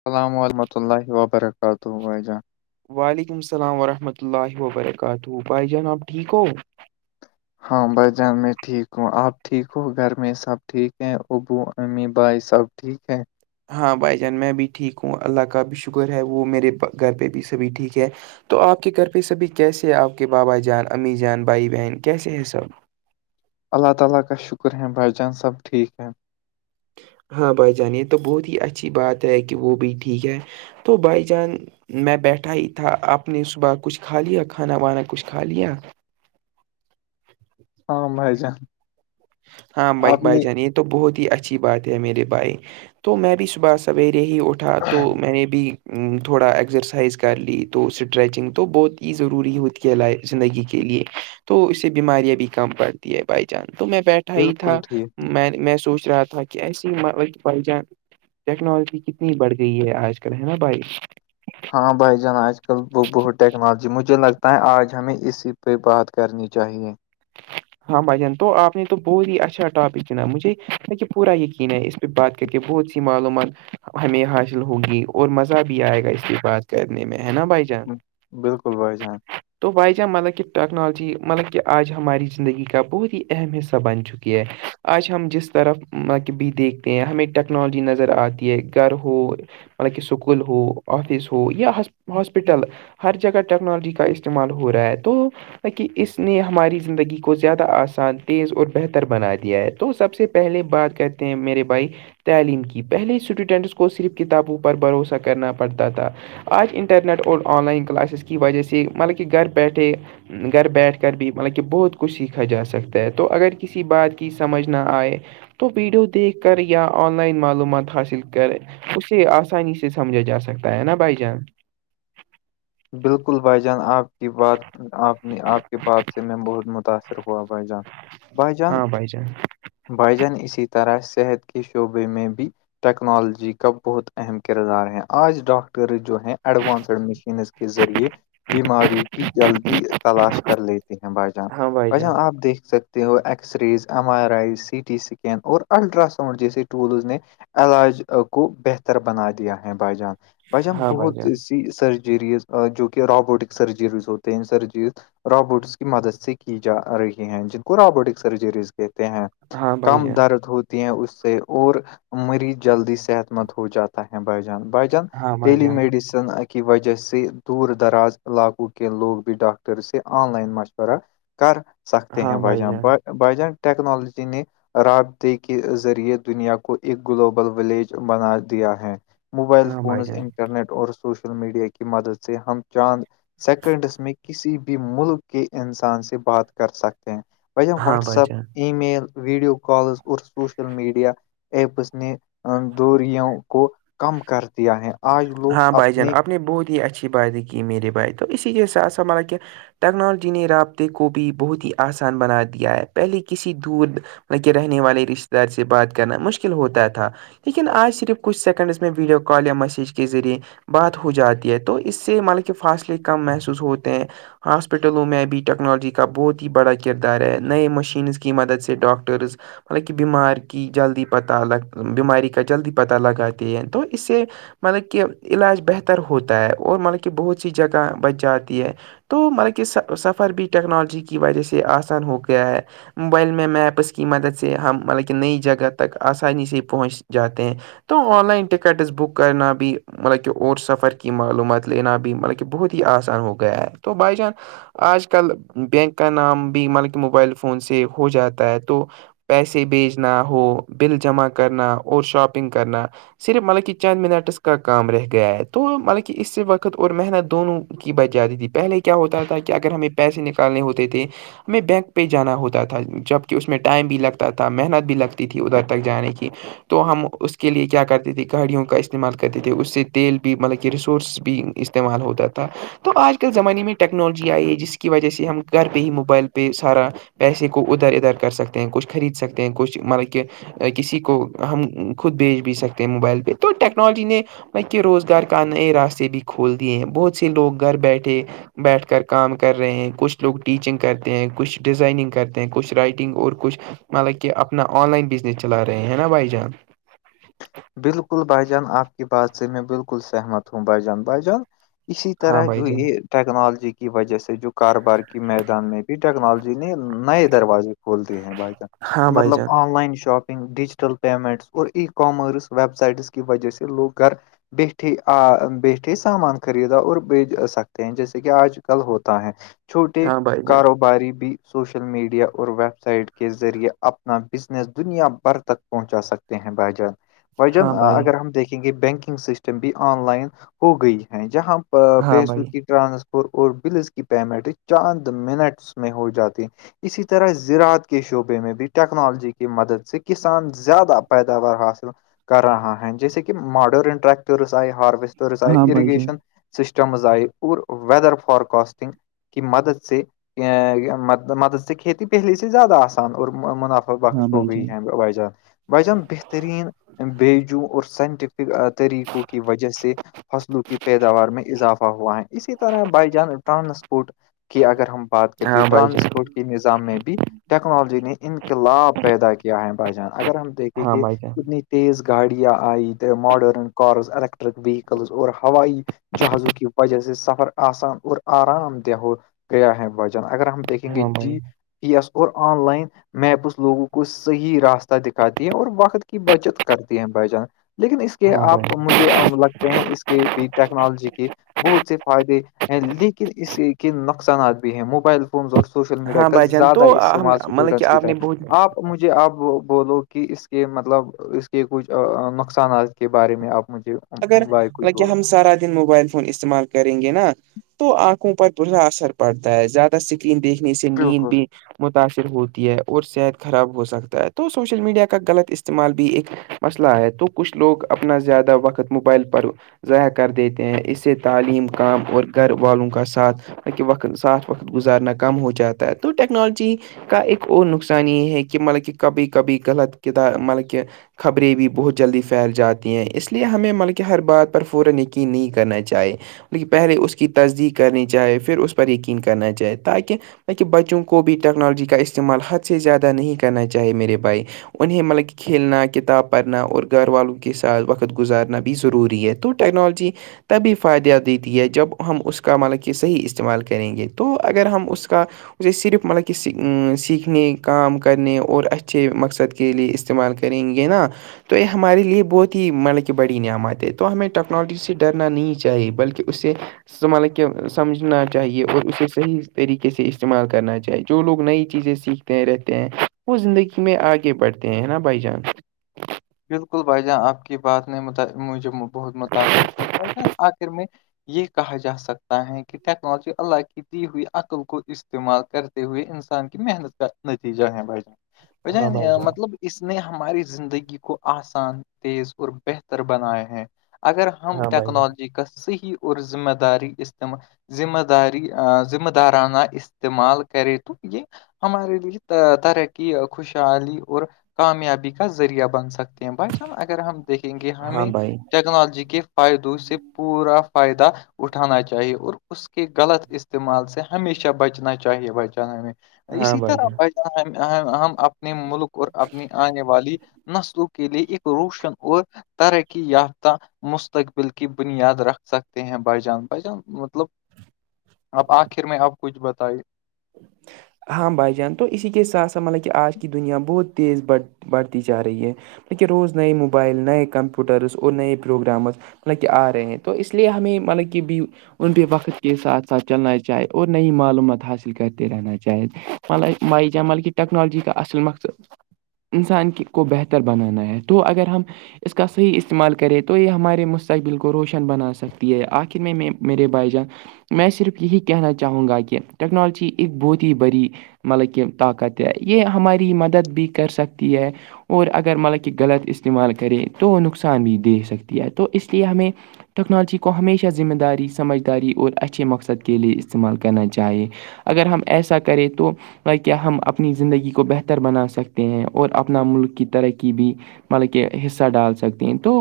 السلام ورحمۃ اللہ وبرکاتہ وعلیکم السلام ورحمۃ اللہ وبرکاتہ بھائی جان آب ٹھیک ہو ہاں بائی جان میں ٹھیک ہوں آپ ٹھیک ہو گھر میں سب ٹھیک ہیں ابو امی بھائی سب ٹھیک ہے ہاں بھائی جان میں بھی ٹھیک ہوں اللہ کا بھی شکر ہے وہ میرے گھر پہ بھی سبھی ٹھیک ہے تو آپ کے گھر پہ سبھی کیس ہے آپ کے بابا جان امی جان بھائی بہن کیسے ہیں سب اللہ تعالی کا شکر ہے بھائی جان سب ٹھیک ہیں ہاں بھائی جان یہ تو بہت ہی اچھی بات ہے کہ وہ بھی ٹھیک ہے تو بھائی جان میں بیٹھا ہی تھا آپ نے صبح کچھ کھا لیا کھانا وانا کچھ کھا لیا [unintelligible] ہاں بھائی جان ہاں بھائی آپ بھائی نے جان یہ تو بہت ہی اچھی بات ہے میرے بھائی تو میں بھی صبح سویرے ہی اٹھا تو میں نے بھی تھوڑا ایگسرسائز کر لی تو اسٹریچنگ تو بہت ہی ضروری ہوود کے لائے زندگی کے لیے تو اس سے بیماریاں بھی کم پڑتی ہے بائی چانس تو میں بیٹھا ہی بالکل تھا ٹھیک میں میں سوچ رہا تھا کہ سی بائی جان ٹیکنالوجی کتنی بڑھ گئی ہے آج کل ہے نا بھائی ہاں بھائی جان آج کل وہ بہت ٹیکنالوجی مجھے لگتا ہے آج ہمیں اسی پہ بات کرنی چاہیے ہاں بھجان تو آپ نے تو بہت ہی اچھا ٹاپک چنا مجھے ب کہ پورا یقین ہے اس پ بات کر کے بہت سی معلومات ہمیں حاصل ہوگی اور مزہ بھی آئے گا اس کے بعد کرنے میں ہے نا بائی چانس بالکل بسان تو بائی جہاں مطلب کہ ٹیکنالوجی مطلب کہ آج ہماری زندگی کا بہت ہی اہم حصہ بن چکی ہے آج ہم جس طرف ماں کےب دیکھتے ہیں ہمیں ٹیکنالوجی نظر آتی ہے گھر ہو حک اسکول ہو آفس ہو یا ہاسپٹل ہر جگہ ٹیکنالوجی کا استعمال ہو رہا ہے تو کہ اس نے ہماری زندگی کو زیادہ آسان تیز اور بہتر بنا دیا ہے تو سب سے پہلے بات کرتے ہیں میرے بھائی تعلیم کی پہلے اسٹوڈنٹس کو صرف کتابوں پر بھروسہ کرنا پڑتا تھا آج انٹرنیٹ اور آن لائن کلاسز کی وجہ سے مطلب کہ گھر پیٹھے ہے گھر بیٹھ کر بھی مطلب کہ بہت کچھ سیکھا جا سکتا ہے تو اگر کسی بات کی سمجھ نہ آئے تو ویڈیو دیکھ کر یا آن لائن معلومات حاصل کریں اسے آسانی سے سمجھا جا سکتا ہے نا بھائی جان بالکل بھائی جان آپ کی بات آپ نے آپ کی بات سے میں بہت متاثر ہوا بھائی جان بھائی جان ہاں بھائی بھائی جن اسی طرح صحت کے شعبے میں بھی ٹیکنالوجی کا بہت اہم کردار ہے آج ڈاکٹر جو ہیں ایڈوانسڈ مشینز کے ذریعے بیماریوں کی جلدی تلاش کر لے بھ جان ہاں بھائی بھ جان آپ دیکھ سکتے وہ X rays M R I C T scan اور الٹراساؤنڈ جیسے ٹولز نے علاج کو بہتر بنا دیا ہے بھائی جان بھائی جان ہاں بہت جان سی سرجریز جو کہ روابوٹک سرجریز ہوتے ہیں سرجریز روبوٹس کی مدد سے کی جا رہی ہیں جن کو روابوٹک سرجریز کہتے ہیں ہاں بھائی کم جان درد ہو ہیں اس سے اور مریض جلدی صحت مند ہو جاتا ہے بائی جان بائیجان ہاں بھائی ٹیلی جان میڈیسن کی وجہ سے دور دراز علاقوں کے لوگ بھی ڈاکٹر سے آن لائن مشورہ کر سکتے ہیں ہاں بھائی بھجن جان بجان ٹیکنالوجی نے رابطے کے ذریعے دنیا کو ایک گلوبل ولیج بنا دیا ہے موبائل ہاں بھائی فونز جان انٹرنیٹ اور سوشل میڈیا کی مدد سے ہم چاند سیکنڈس میں کسی بھی ملک کے انسان سے بات کر سکتے ہیں ب ہاں واٹس بھائی ایپ جان ای میل ویڈیو کالز اور سوشل میڈیا ایپس نے دوریوں کو کم کر دیا ہے آج لوگ ہاں بھائی جان اپنے آپ نے بہت ہی اچھی باتیں کی میرے بھائی تو اسی ج سسا ملب کہ ٹیکنالوجی نے رابطے کو بھی بہت ہی آسان بنا دیا ہے پہلے کسی دور لک رہنے والے رشتے دار سے بات کرنا مشکل ہوتا تھا لیکن آج صرف کچھ سیکنڈز میں ویڈیو کال یا میسیج کے ذریعے بات ہو جاتی ہے تو اس سے مطلب کہ فاصلے کم محسوس ہوتے ہیں ہاسپٹلوں میں ابھی ٹیکنالوجی کا بہت ہی بڑا کردار ہے نئے مشینس کی مدد سے ڈاکٹرز مطلب کہ بیمار کی جلدی پتہ لگ بیماری کا جلدی پتہ لگاتے ہیں تو اس سے مطلب کہ علاج بہتر ہوتا ہے اور مطلب کہ بہت سی جگہ بچ جاتی ہے تو مطلب کہ سفر بھی ٹیکنالوجی کی وجہ سے آسان ہو گیا ہے موبائل میں میپس کی مدد سے ہم مطلب کہ نئی جگہ تک آسانی سے پہنچ جاتے ہیں تو آن لائن ٹکٹس بک کرنا بھی مطلب کہ اور سفر کی معلومات لینا بھی مطلب کہ بہت ہی آسان ہو گیا ہے تو بائی چانس آج کل بینک کا نام بھی مطلب کہ موبائل فون سے ہو جاتا ہے تو پیسے بھیجنا ہو بل جمع کرنا اور شاپنگ کرنا صرف مطلب کہ چند منٹس کا کام رہ گیا ہے تو مطلب کہ اس وقت اور محنت دونوں کی بچ جاتی تھی پہلے کی ہوتا تھا کہ اگر ہمیں پیسے نکالنے ہوتے تھے ہمیں بینک پہ جانا ہوتا تھا جبکہ اس میں ٹائم بھی لگتا تھا محنت بھی لگتی تھی ادھر تک جانے کی تو ہم اس کے لیے کیا کرتے تھے گھڑیوں کے کا استعمال کرتے تھے اس سے تیل بھی مطلب کہ ریسورس بھی استعمال ہوتا تھا تو آج کل زمانے میں ٹیکنالوجی آئی ہے جس کی وجہ سے ہم گھر پہ ہی موبائل پہ سارا پیسے کو ادھر ادھر کر سکتے ہیں کچھ خرید سکتے ہیں کچھ مطلب کہ کسی کو ہم خود بھیج بھی سکتے ہیں موبائل پہ تو ٹیکنالوجی نے بلک کہ روزگار کا نئے راستے بھی کھول دیے ہیں بہت سے لوگ گھر بیٹھے بیٹھ کر کام کر رہے ہیں کچھ لوگ ٹیچنگ کرتے ہیں کچھ ڈیزائننگ کرتے ہیں کچھ رائٹنگ اور کچھ مطلب کہ اپنا آن لائن بزنس چلا رہے ہیں نا بھائی جان بالکل بائی جان آپ کی بات سے میں بالکل سہمت ہوں بائی جان بائی جان اسی ہاں طرح بھائی جو جان یہ ٹیکنالوجی کی وجہ سے جو کاروبار کی میدان میں بھی ٹیکنالوجی نے نئے دروازے کھولتی ہیں بھائی جان ہاں بھائی مطلب جان online shopping digital payments اور ای کامرس ویب سائٹس کی وجہ سے لوگ گھر بیٹھے بیٹھے سامان خریدا اور بیج سکتے ہیں جیسے کہ آج کل ہوتا ہے چھوٹے ہاں بھائی جان کاروباری بھی سوشل میڈیا اور ویب سائٹ کے ذریعے اپنا بزنس دنیا بھر تک پہنچا سکتے ہیں بائی جان وجن ہاں بھائی اگر ہم دیکھیں گے بینکنگ سسٹم بھی آن لائن ہو گئی ہے جہاں ہاں پیسوں بھائی کی ٹرانسفر اور بلز کی پیمنٹ چاند منٹس میں ہو جاتی اسی طرح زراعت کے شعبے میں بھی ٹیکنالوجی کی مدد سے کسان زیادہ پیداوار حاصل کر رہا ہیں جیسے کہ ماڈرن ٹریکٹرس آئے ہارویسٹرس آئے ہاں بھائی جان اریگیشن سسٹمز آئی اورور ویدر فارکاسٹنگ کہ مدد سے مدد سے کھیتی پہلی سے زیادہ آسان اور مناف ہاں وقش ہو بھائی گئی جان ہے وائی جان وائی جان بہترین بیجو اور سائنٹف طریقوں کی وجہ سے فصلوں کی پیداوار میں اضافہ ہوا ہے اسی طرح بائی جان ٹرانسپورٹ کی اگر ہم بات کرتے ہاں ہیں بھائی جان ٹرانسپورٹ کے نظام میں بھی ٹیکنالوجی نے انقلاب پیدا کیا ہے بھائی جان اگر ہم دیکھیں ہاں کہ بھائی جان اتنی تیز گاڑیاں آئی ماڈرن کارز ایلییکٹرک ویہکلز اور ہوائائیی جہازوں کی وجہ سے سفر آسان اور آرام دہ ہو گیا ہے وجن اگر ہم دیکھیں گے ہاں بھائی جی یس اور آن لائن میپس لوگوں کو صحیح راستہ دکھاتی ہیں اور وقت کی بچت کرتی ہیں بائی جان لیکن اس کے ہاں بھائی آپ مجھے لگتے ہیں اس کے بھی ٹیکنالوجی کی بہت سے فائدے ہیں لیکن اس کے نقصانات بھی ہیں موبائل اور سوشل میڈیا ہاں کا بھائی جان زیادہ تو ہم استعمال مطلب کہ اسٹوڈینٹس کی آپ تھا نے آپ بہت مجھے آپ بولو کہ اس کے مطلب اس کے کچھ نقصانات کے بارے میں آپ مجھے اگر بائے کچھ مطلب کہ بولو ہم سارا دن موبائل استعمال کریں گے نا تو آنکھوں پر برا اثر پڑتا ہے زیادہ اسکرین دیکھنے سے نیند بالکل بھی متاثر ہوتی ہے اور صحت خراب ہو سکتا ہے تو سوشل میڈیا کا غلط استعمال بھی ایک مسئلہ ہے تو کچھ لوگ اپنا زیادہ وقت موبائل پر ضائع کر دیتے ہیں اس سے تعلیم کام اور گھر والوں کا ساتھ کہ وقت ساتھ وقت گزارنا کم ہو جاتا ہے تو ٹیکنالوجی کا ایک اور نقصان یہ ہے کہ مطلب کہ کبھی کبھی غلط کدار مطلب کہ خبریں بھی بہت جلدی پھیل جاتی ہیں اس لیے ہمیں مطلبکہ ہر بات پر فورایقین نہیں کرنا چاہے پہلے اس کی تصدیق کرنی چاہے پھر اس پر یقین کرنا چاہے تاکہ بکہ بچوں کو بھی ٹیکنالوجی کا استعمال حد سے زیادہ نہیں کرنا چاہے میرے بھائی انہیں مطلب کہ کھیلنا کتاب پڑھنا اور گھر والوں کے ساتھ وقت گزارنا بھی ضروری ہے تو ٹیکنالوجی تبھی فائدہ دیتی ہے جب ہم اس کا مطلب کہ صحیح استعمال کریں گے تو اگر ہم اس کا اسے صرف مطلب کہ سیکھنے کام کرنے اور اچھے مقصد کے لیے استعمال کریں گے نا تو یہ ہمارے لیے بہت ہی مطلب کہ بڑی نعم آتے تو ہمیں ٹیکنالوجی سے ڈرنا نہیں چاہیے بلکہ اس سے مطلب کہ سمجھنا چاہیے اور اسے صحیح طریقے سے استعمال کرنا چاہیے جو لوگ نئی چیزیں سیکھ رہتے ہیں وہ زندگی میں آگے بڑھتے ہیں نا بھائی جان بالکل بھائی جان آپ کی بات نے موجب بہت متاثر کیا بھ جان آخر میں یہ کہا جا سکتا ہے کہ ٹیکنالوجی اللہ کی دی ہوئی عقل کو اس استعمال کرتے ہوئے انسان کی محنت کا نتیجہ ہے بجن ہاں بھائی ب جان مطلب اس نے ہماری زندگی کو آسان تیز اور بہتر بنائے ہیں اگر ہم ہاں بھائی جان ٹیکنالوجی کا صحیح اورور ذمہ داری استعمال ذمہ داری ذمہ دارانہ استعمال کرے تو یہ ہمارے لیے ترقی خوشحالی اور کامیابی کا ذریعہ بن سک سکتے ہیں بھائی سان اگر ہم دیکھیں گے ہاں ہمیں بھائی ٹیکنالوجی کے فائدو اس سے پورا فائدہ اٹھانا چاہیے اور اس کے غلط استعمال سے ہمیشہ بچنا چاہیے بچن ہمیں ہاں اسی بھائی جان طرح اپنے ملک اور اپنی آنے والی نسلوں کو کے لیے ایک روشن اور طرح کی یافہ مستقبل کی بنیاد رکھ سکتے ہیں بائیجان بائی جان مطلب اب آخر میں اب کچھ بتائی ہاں بھائی جان تو اسی کے ساتھ ساتھ مطلب کہ آج کی دنیا بہت تیز بڑھ بڑھتی جا رہی ہے لیکن روز نئے موبائل نئے کمپیوٹرز اور نئے پروگرامز مطلب کہ آ رہے ہیں تو اس لیے ہمیں مطلب کہ بھی ان بھی وقت کے ساتھ ساتھ چلنا چاہے اور نئی معلومات حاصل کرتے رہنا چاہیید مائی جمعل کی ٹیکنالجی کا اصل مقصد انسان کی کو بہتر بنانا ہے تو اگر ہم اس کا صحیح استعمال کرے تو یہ ہمارے مستقبل کو روشن بنا سکتی ہے آخر میں میرے بھائی جان میں صرف یہی کہنا چاہوں گا کہ ٹیکنالوجی ی ایک بہت ہی بڑی مطلب کہ طاقت ہے یہ ہماری مدد بھی کر سکتی ہے اور اگر مطلب کہ غلط استعمال کریں تو نقصان بھی دے سکتی ہے تو اس لیے ہمیں ٹیکنالوجی کو ہمیشہ ذمہ داری سمجھ داری اور اچھے مقصد کے لے استعمال کرنا چاہیے اگر ہم ایسا کریں تو کیاہ ہم اپنی زندگی کو بہتر بنا سکتے ہیں اور اپنا ملک کی ترقی بھی مطلب کہ حصہ ڈال سکتے ہیں تو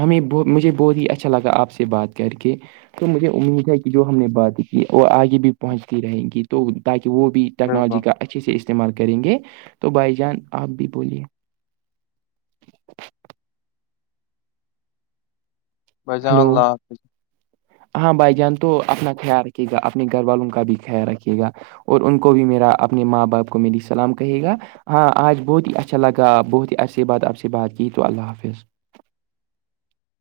ہمیں مجھے بہت ہی اچھا لگا آپ سے بات کر کے تو مجھے امید ہے کہ جو ہم نے بات کی وہ آگے بھی پہنچتی رہیں گی تو تاکہ وہ بھی بالکل ٹیکنالوجی کا اچھے سے استعمال کریں گے تو بھائی جان آپ بھی بولیے بجان ہلو اللہ حافظ ہاں بھائی جان تو اپنا خیال رکھیے گا اپنے گھر والوں کا بھی خیال رکھیے گا اور ان کو بھی میرا اپنے ماں باپ کو میری سلام کہے گا ہاں آج بہت ہی اچھا لگا بہت ہی عرسیی بات عرسی بات کی تو اللہ حافظ